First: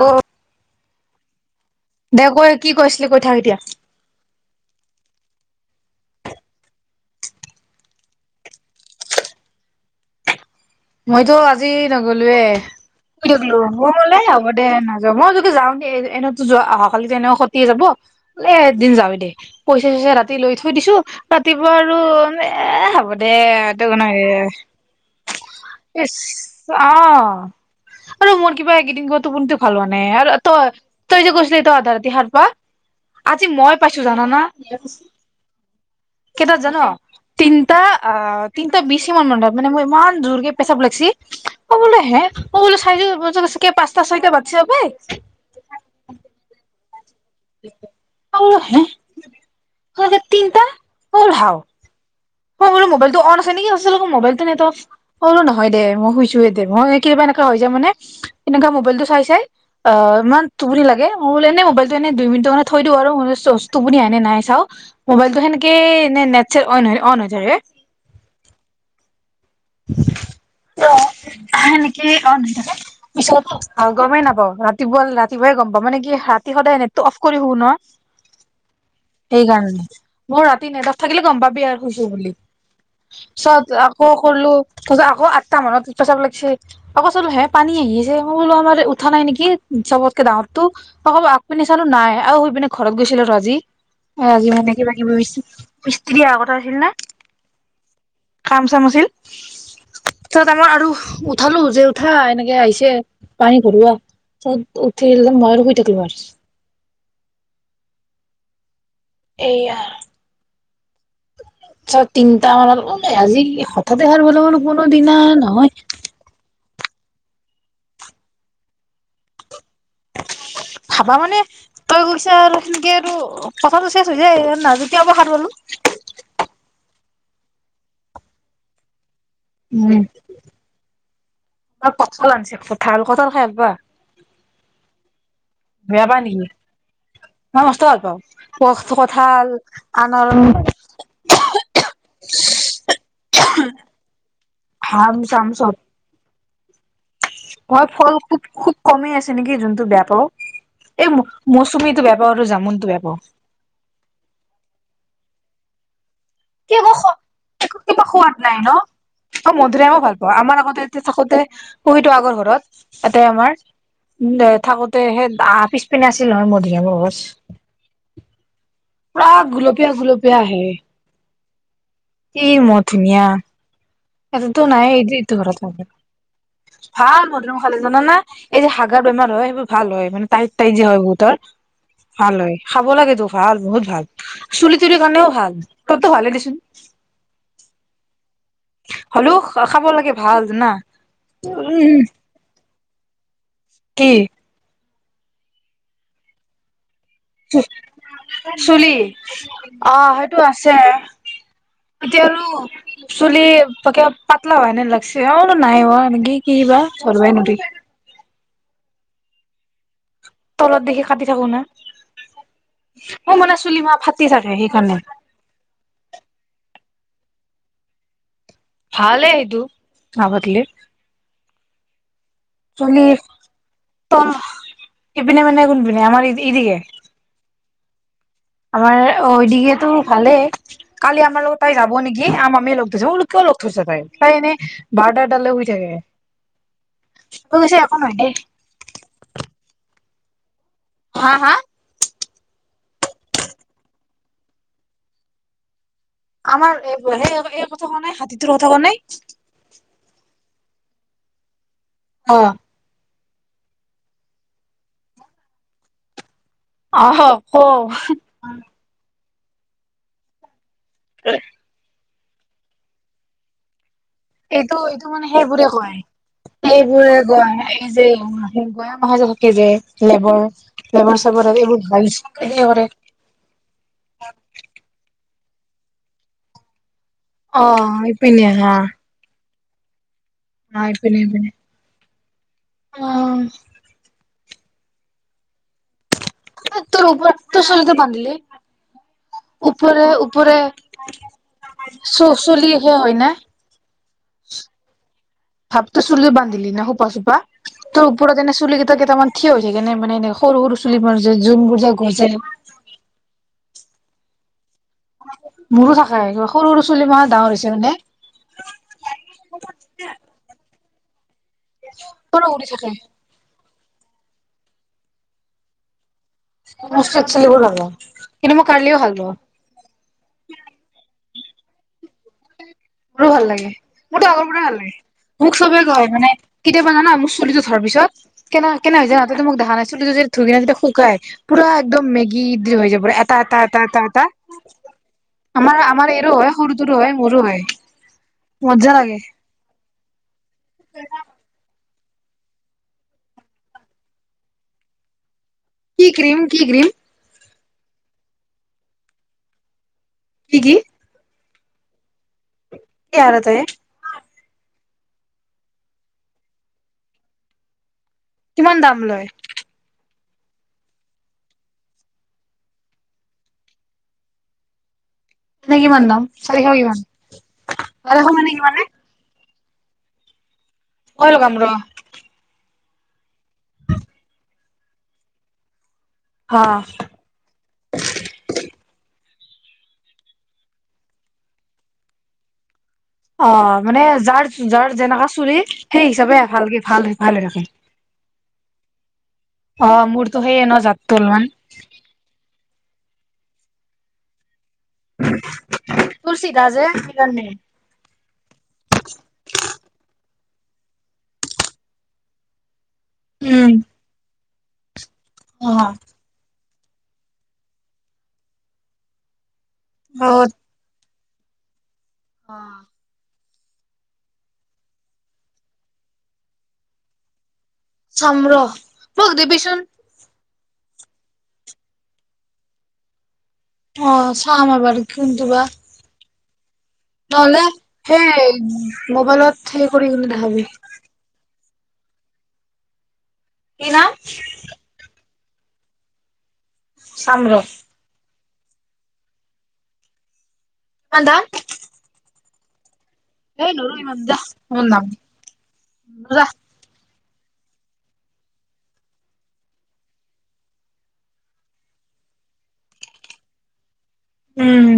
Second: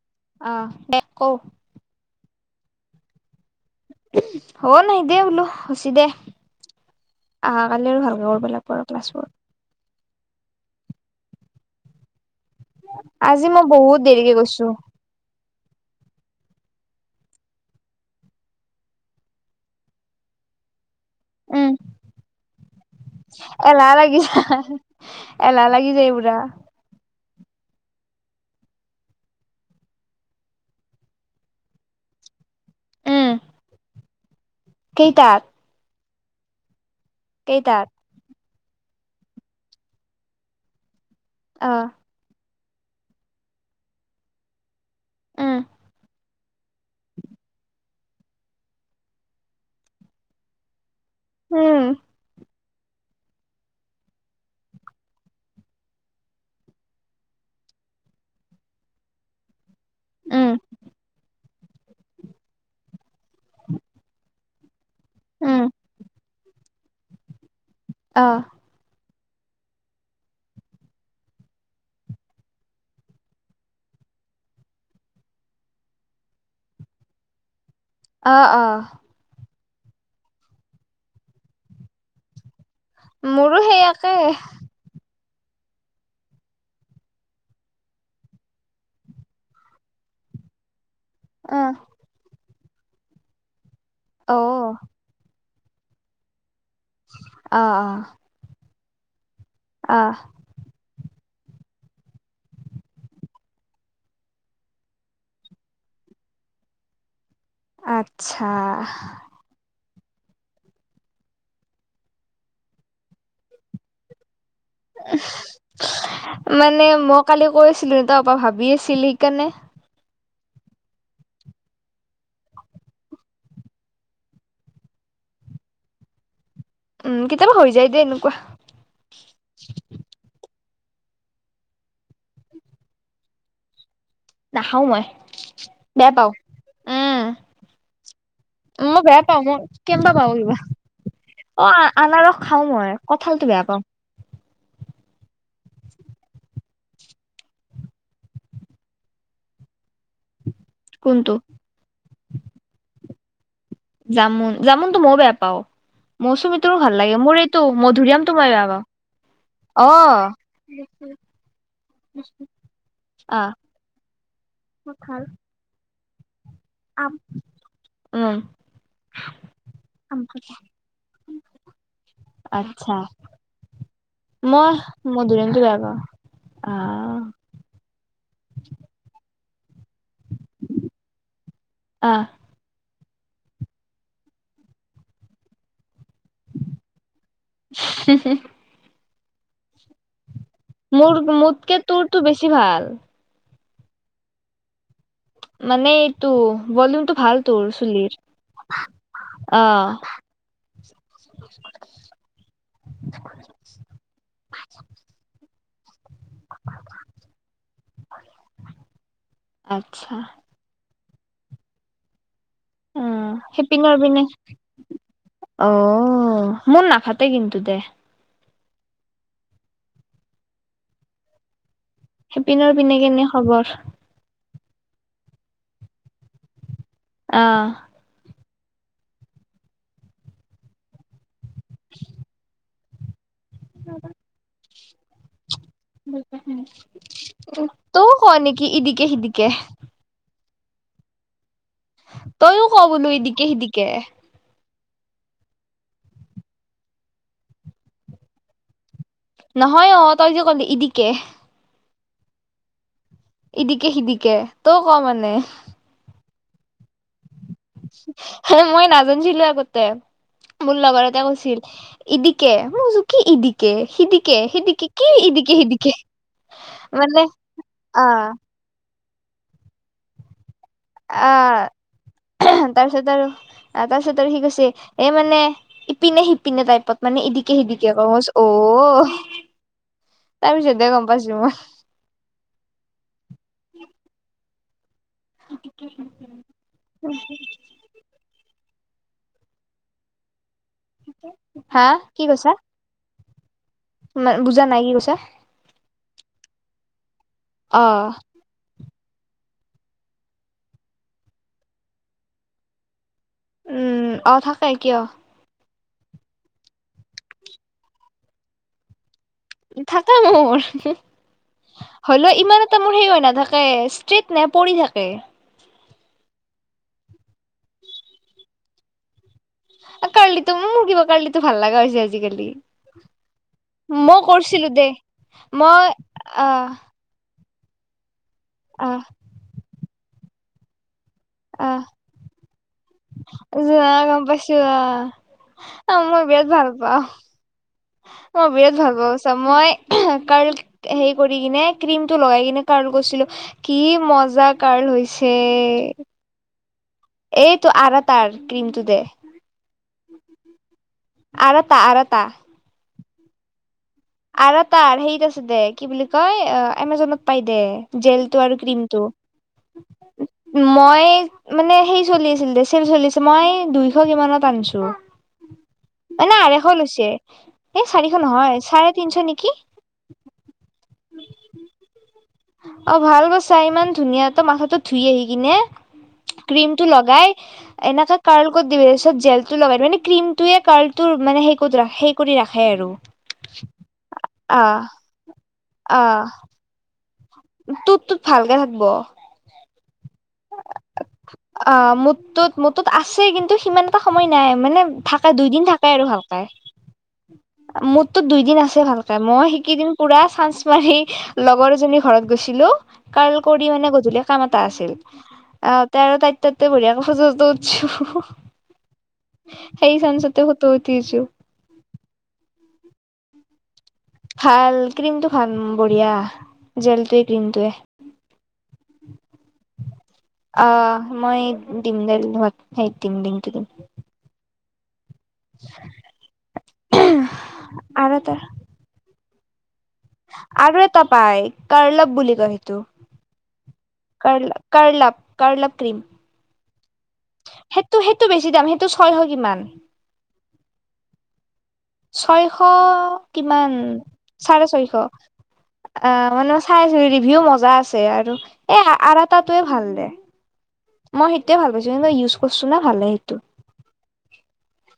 অ অঁ কোৱা এ কৈ কি কৈছিলে কৈ থাক কএতিয়া হব নাই দেই বোলো হচি দে অহাকালি আৰু ভালকে কৰিব লাগিব আৰু ক্লাছবোৰত মইতো আজি নগলো আজি থাকো মই বহুত মলে দেৰিকে হ'ব দে গৈছো নাযা মই যদি যাওঁ দে এনেওঁ যোৱা অহা কালি তেনেক খতিয়ে যাব বলে এদিন যাৱেই দে পইচা চইচা ৰাতি লৈ থৈ দিছো উম, ৰাতিপুৱাই আৰু এ হব দে এইটো এলাহ লাগি কেনেকে এলাহ লাগি যায় ইচ্ পুৰা। অঁ আৰু মোৰ কিবা এইকেইদিন টোপনিতো ভাল হোৱা নাই আৰু তই তই যে কৈছিলি তই আধা ৰাতি সাৰ পাঁও আজি মই পাছ কিছু জানা না কেইটাক কেইটাত জান তিনতা অঁ এ বেছি মন মান মই ইমান জোৰকে পেচাব লাগিছে অ', অঁ'বোল হে অঁ বোল চাইে পচটা সৈতে বাতি যাব প উম, আৰু হয় তিনিটা উম মই বোলো মবাইলত অঁন আছে নেকি তাৰ পাছত আকৌ চাই চো মই বোলো নহয় দে মই শুই চো নদে। মই একেবাৰে এনেকুৱাই হৈ যাই মানে। সেমেকা মবাইলত তো চাই চাই।। অঁ ইমান উম, টোপনি লাগে মই বোল এনে ব এনে দুই মিনিট মান থৈ দিওঁ আৰু টোপনি আহে নাহেএনে নাই চাওঁ মোবাইলটো উম, সেনেকে নে নেট চেট অ নহয় দ অন হৈ যায় ৰে অ অ হয় নেকি থ পিছত গমেই নাপাও ৰাতিপুৱা ৰাতিপুৱাই গম পাওঁ মানে কি ৰাতি সদায় এট অফ কৰি শুও ন অ অ সেইকাৰণে মই ৰাতি নেট অফ থাকিলে গম পাবি আৰু শুইছে বুলি মোৰো পিছত সেই আকৌ একে কৰলো তাছত আকৌ তা মানত পেচাব লাগিছে আকৌ চলো হে পানী আহি আছে মই বোলো আমাৰ উঠা নাই নেকি চবতকে ডাঙৰতো আকৌ এবাৰ আগ পিনে অ', চালো নাই আও শুই পিনে ঘৰত গৈছিলো ৰ আজি এ আজি মানে অ', কিবা কিবি ৰুইছো ইস্ত্ৰি অহা কথা ত আহিল নে অ', অ', কাম চামুছিল অ', তত আমাৰ আৰু উঠালো যে উঠা এনেকে আহিছে পানী ঘৰুৱা চব উঠিল মই শুই থাকিলো আৰু আচ্ছা তিনিটা মানত আজি হঠাতে সাৰি পালো বোলো কোনো দিনা নহয় মানে মই কালি কৰিছিলো ন তাৰ পৰা ভাবি আছিল সেইকাৰণে ভাবা মানে তই কৈছা আৰু তেনেকে আৰু কথাটো শেষ হৈ যায় নাজতিয়া বষাৰ পলো উম কেতিয়াবা হৈ যায় দেই এনেকোৱা উম আৰু কঁঠাল আনিছে কঠাল কঁঠাল খাই আহিবা নাখাও মই বেয়া পাই পাওঁ নেকি উম মই মস্ত ভাল পাওঁ মই বেয়া পাওঁ কঁঠাল মই কেনেুকোৱা পাওঁ কিবা আনাৰস অ আনাৰস খাও মই কঠালটো বেয়া পাওঁ হা ম চামছ হয় ফল খুব খুব কমেই আছে নেকি যোনটো বেয়া ত এই কোনটো মৌচুমীটো বেয়া পাও আৰু জামুনতটো বেয়া পাও জামঙন জামুনটো তুমিও বেয়া পাও মৌচুমীটোৰো ভাল লাগে মোৰ এইটো একো কিবা মধুৰিআমটো সোৱাদ মই নাই বেয়া ন পাওঁ অ মধুৰি আমো ভাল পা আমাৰ আগতে থাকোতে পুহিটো আগৰ ঘৰত এতে আহ আমাৰ থাকোতে কঁঠাল সেই আহ পিছ পি নাছিল হৰ্মদি আম উম পুৰা গুলপীয়া গুলপীয়া আহে কি ম আচ্ছা ধুনীয়া সটোতো মই নাই এই যে এইটো মধুৰিআমটো ঘৰত হ বেয়া পাওঁ আহ ভাল মধুম খালে জান না এই যে হাগাৰ বেমাৰ হয় সেইবোৰ ভাল হয় মানে টাইট টাইট যে হয় বহুতৰ আহ ভাল হয় খাব লাগে ভাল বহুত ভাল চুলি তুলিৰ কাৰণেও ভাল তোৰতো ভালে দেচোন হ'লেও খাব লাগে ভাল জানা মোৰ মোতকে উম তোৰটো বেছি ভাল কি মানে এইটো ভলিয়মটো চুলি অ সেইটো আছে এতিয়া আৰু চুলি তাকে পাতলাও হয়নে লাগিছে অ নাই অকি কি বা কৰবাই নি আচ্ছা তলত দেখি কাটি থাকো না উ মোৰ মানে চুলি মা সেইপিনৰ পিনে ফাটি থাকে সেইকাৰণে অ মোৰ না ফাতে কিন্তু দে ভালে সেইটো খাবলে সিপিনৰ পিনে কেনে খবৰ এইপিনে মানে কোন পিনে আমাৰ এইদিগে আহ আমাৰ অদঙেতো ভালেই কালি আমাৰ লগত তাই যাব নেকি আম আমিয় লগ যাবল কিয় লগ ধৈছা তাইক তাই এনেইও বাৰটা এটালৈকে শুই থাকে গৈছে একো তইও ক নেকি ইদিকে সিদিকে নাই হা হা তইও ক বোলো এইদিকে সিদিকে আমাৰ স এই কথা কোৱা নাই হাতীটোৰ কথা কোৱা নাই নহয় অ তই যে কলি এইদিকে অ ইদিকে সিদিকে তই ক মানে আহ কও মই নাজ গৈ চিলো আগতেে মোৰ লগত এটাই কৈছিল এনিকে মই বোলো কি এনিকে এইটো এইটো মানে সেইবোৰে কয় এইবোৰে মানে কোৱা এই অ যে পাই যাব কেজে লেবৰ লেবৰ চেবৰ এইবোৰ ভাগি আহ কৰে তাৰপিছত আৰু তাৰপিছত আৰু কি কৈছে এই মানে ইপিনে সিপিনে টাইপত মানে এদিকে অ সিদিকে কচ ইপিনে অ হা তাৰ হা পিছতহে গম ইপিনে পাইছো ইপিনে মই অ', কি? তোৰ উপৰত, তোৰ চুলিটো বান্ধিলি। উপৰে-উপৰে। হা চু-চুলিহে হয় না। ম বুজা নাই কি কৈছা? হাপ্ত চুলি বান্ধিলি ন হুপা-চুপা। তোৰ অ ওপৰ দিনে চুুলি কেইটামান থিয় হৈ থাকে নে মানে এনে সৰু-সৰু চুলিবোৰ যে যোনবোৰ যে গজে। উম' অ' থাক থাকে অ', মোৰো থাকে সৰু-সৰু ছুলি মাহ ডাঙৰ হৈছে নে নাই। থাকে মোৰ। হল পুৰা ইমান উৰি এটা থাকে মোৰ সেই হয় নাথাকে। ষ্ট্ৰিট নে পৰি থাকে। মই স্তেড চুলিবোৰ পাও কিন্তু মই কঢিলিও ভাল পাও। কাৰ্লিতো মোৰ কাৰ্লিতো ভাল লাগা হৈছে আজিকালি। মোৰো ভাল লাগে মই মোৰতো আগৰ পৰা কৰিছিলো ভাল দে লাগে মোক চবে মই কয় মানে আহ কেতিয়াবা জানা মোৰ চুলিটো ছৰ পিছত। কেনে-কেনে আহ হৈছে যায় তাহাতে টো মোক দেখা চুলিটো যদি ধুইনিয়া কে শুকায়। পুৰা আহ একদম মেগি দি হৈ যাব। গম এটা-এটা-এটা-এটা-এটা, পাইছো আমাৰ-আমাৰ মই এইৰো বিৰাট হয় ভাল সৰুটোৰো পাওঁ হয় মোৰো হয়। অ' বিৰাট মজা ভাল পাওঁ লাগে চা মই কাল হেৰি কৰি কিনে। ক্ৰিম টো লগাই কিনে কাৰল গৈছিলো কি মজা কাৰল হৈছে। কি ক্ৰীম কি ক্ৰীম এইটো আৰাটাৰ ক্ৰীমটো যে। কি-কি? আৰাটা-আৰাটা। কি আৰতাৰ এই আৰাতাৰ হেৰিত আছে দে কি বুলি কয় এমাজনত পাই দে। জেলটো আৰু কিমান দাম ক্ৰীমটো। লয় মই মানে সেই চলি আছিল দে চেল চলি আছিল মই দুইশ কিমানত আনিছো। মানে কিমান দাম মানে আঢ়ৈশ চাৰিশ লৈছে কি? আঢ়ৈশ মানে কিমান এ? নে কি? অল কাপোৰৰ। অহ', ভাল বস্তু চাই ইমান ধুনীয়া তটো মাথাটো। ধুই আহি কিনে। ক্ৰীম অ টো লগাই এনেকাে কাৰ্ল কৰিত দিব। তাৰপিছত জেলতটো লগাই দি মানে ক্ৰ্ৰীমটোয়ে কটো মানে সেই- সেই কৰি ৰাখে আৰু অহ', মানে যাৰ- আহ যাৰ যেনেকা চুলি সেই হিচাপেহে ভালকে ভাল। ভাল হৈ থাকে টোৰটোত ভালকে থাকিব। ত', সেইয়ে ন যাত তো অলমান মূৰটোত আছে কিন্তু সিমান এটা সময় নাই মানে। থাকে দুইিন থাকে আৰু ভাল তোৰ চিধা যে সেইকাৰণে মোৰটোত দুইিন আছে ভালক মই সেই কেই দিন পোৰা চাঞ্চ তোমাৰ সেই লগৰ এজনী ঘৰত গৈছিলো। কাৰ্ল কৰি উম মানে গধূলি কামত। এটা আছিল। অহ', অ তেৰ তাই ত বঢ়িয় মই ফটো চটো উঠচো। সেই চেন্সতে ফটো উঠি আহিছোঁ। উ [inaudible] অহ', ভাল ক্ৰীমটো ভাল বঢ়িয়া জেলটয়ে ক্ৰ্ৰীমটয়ে। চম ৰস মোক দিবিচোন। অহ', মই দিম দাৰত [unintelligible] সেই দিম দিনটো দিম অহ ', চাম আৰু একবাৰ। কিন্ত বা নহলে আৰু এটা সেই মোবাইলত। থে কৰি কিন্তু দেখাবি। কাৰ্লব বুলি কৈ হেতো। কি নাম curl up -curl up cream. চাম ৰ সেইটো -সেইটো বেচি। বি দাম সেইটো ছয়শ কিমান। কিমান দাম? ছয়শ। কিমান যা চাৰে মোৰ ছয়শ নাম আহ', যা মানে চাৰে ধৰি দি। ভিও মজা আছে আৰু এহ', আৰাতাটোৱে ভাল দে। মই সেইটোৱে ভাল পাইছোঁ কিন্তু ইউজ কৰছোঁ না ভালে সেইটো। উম।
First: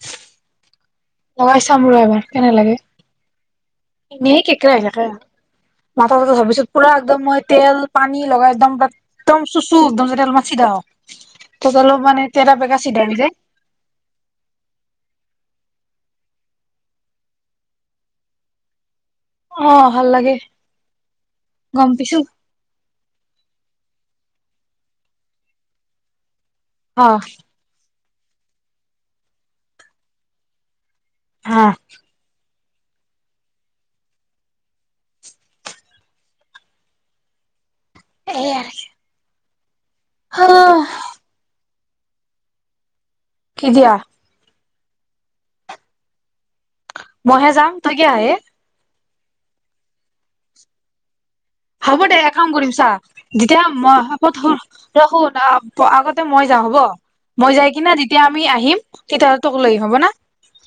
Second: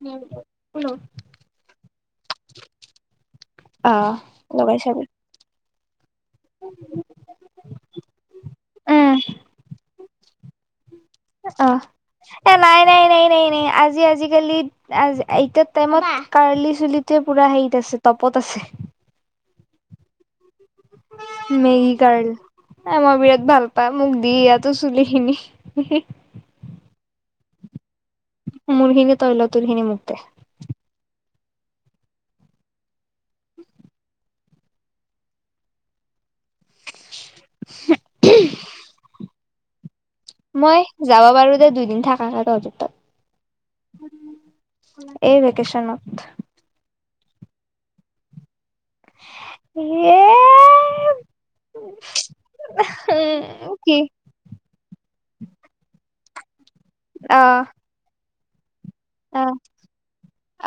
উম ঠ লগাই চাম ৰ এবাৰ। কেনে লাগে? অ এনে [unintelligible] লগাই একেটাই চাবি কথা। মাথা‌ [unintelligible] পিছত পুৰা একদম মই তেল পানী লগাই একদম, উম একদম চুচু একদম তেল মাৰছি দ'। অ এ নাই নাই হৈ নাই যায় নাই নাই আজি আজিকালি এইটোত টাইমত কাৰ্লি চুলিটোৱে পুৰা হেৰিত আছে তপত আছে। অ ভাল লাগে। মেগী গম পাইছো কাৰল মই বিৰাট ভাল পাই মোক দি ইয়াতো চুলিখিনি। অ'। মোৰখিনি তই ল, তোৰ খিনি মুক দে। হা এই [unintelligible] মই যাব পাৰো দে দু থাকা কাগজ [unintelligible] কি দিয়া উম। এই ভেকেচন। মইহে যাম তই কিয় আহে। এ! হ'ব দে এক কাম কৰিম চা, যেতিয়া উম কি মই, হ'ব থ তই শুই, আগত মই হ'ব, অ মই যাই কিনা যেতিয়া আমি আহিম। তেতিয়াহ'লে অ তোক লৈ হব না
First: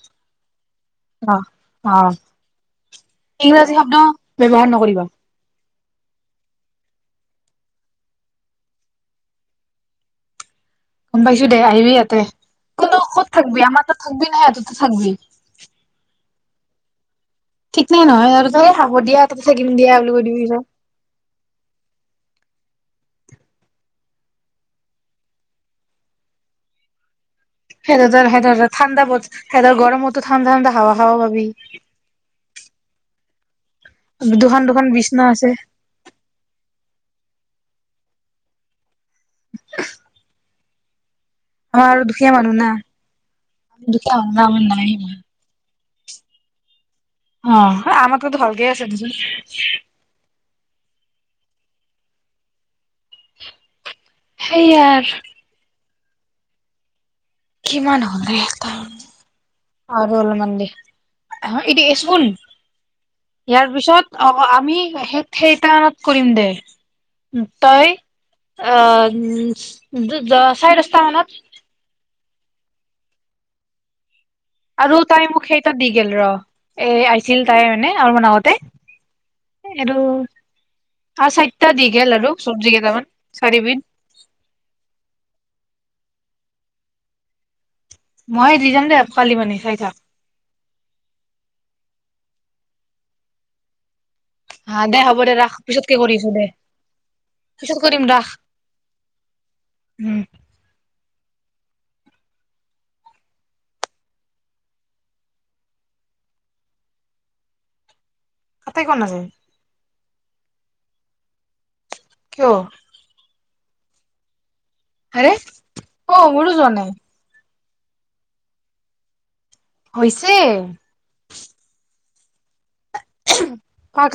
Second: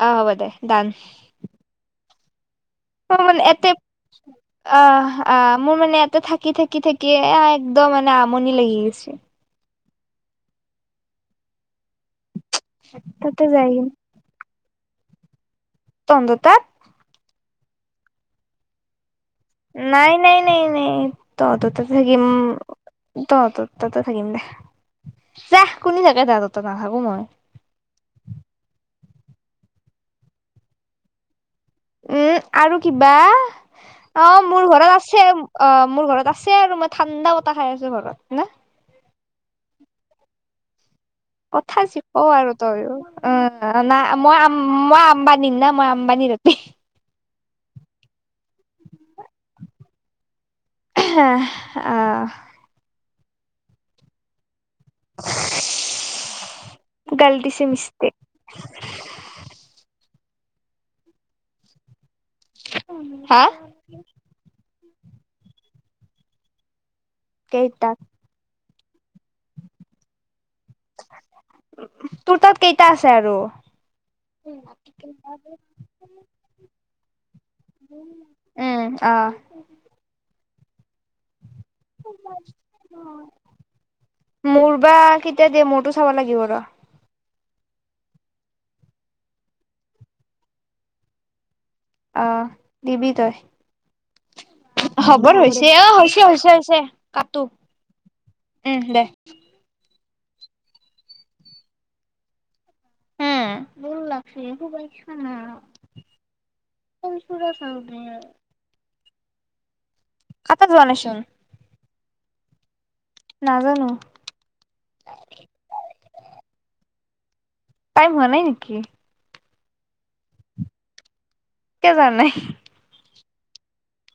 অ হ'ব দে ডান অ অ [unintelligible] এতে, ইংৰাজী শব্দ ব্যৱহাৰ অ। নকৰিবা অ। মোৰ মানে এটা থাকি থাকি থাকি একদম মানে আমনি লাগি গৈছে। গম পাইছো দে আহিবি ইয়াত। কিন্তু ক'ত তাতে থাকবি, যাই আমাৰ কিনে তাত থাকবি নে‌ ইয়াত? থাকবি। সিহঁতৰ তাত? ঠিকনো নহয় আৰু, তই হ'ব দিয়া তাতে থাকিম দিয়া নাই বুলি কৈ নাই দিবি নাই পিছত নাই, তহঁতৰ তাত থাকিম। তহতৰ তাতে থাকিম দে, যাহ, কুনি থাকে তহতৰ তাতে, নাথাকো মই। সিহঁতৰ তাৰ সিহঁতৰ তাত ঠাণ্ডা মত, সিহঁতৰ গৰমতো ঠাণ্ডা ঠাণ্ডা হাৱা খাৱা পাবি। উম আৰু কিবা অ দুখন মোৰ দুখন ঘৰত বিচনা আছে অ মোৰ ঘৰত আছে আৰু মই ঠাণ্ডা খাই আছো ঘৰত হ [inaudible] কথা আমাৰ শিকও দুখীয়া মানুহ আৰু না তইয় অ দুখীয়া নাই মানুহ মই না আম আমাৰ নাই মই ইমান আম্বানম না মই বনিৰতে অ আমাৰকতো ভালকে আছে দেচোন আহ আহ হেইয়াই গলদিছে মিছতেক হ'ল দে আৰু অলপমান দে এইটো এচোন হা ইয়াৰ পিছত অ আমি সেইটানত কৰিম দে কেইটা তই অ উ দ চাৰে দস্তা মানত তোৰ তাত কেইটা আছে আৰু আৰু তাই মোক সেই তাত দি গল ৰ এ আহিছিল তাই মানে আৰু ম উম অ আগতে আৰু চাৰিটা দি গেল আৰু চব্জি কেইটামান চাৰিবিধ মোৰ বা কেতিয়া দিয় মোৰটো চাব লাগিব [unintelligible] মইে দি যাম দে কোৱালি মানে চাই থাক আহ দিবি তই হা দে হ'ব দে খবৰ ৰাখ হৈছে অ পিছতকে হৈছে কৰিছো দে হৈছে হৈছে কটো পিছত কৰিম ৰাখ উম দে উম হ ভুল লাগছে এই খুবছানা চ চ ক ন আছে কথা ধোৱাচোন কিয় নাজানো আৰে অ মোৰো যোৱা নাই টাইম হোৱা নাই নেকি হৈছে জ নে পাক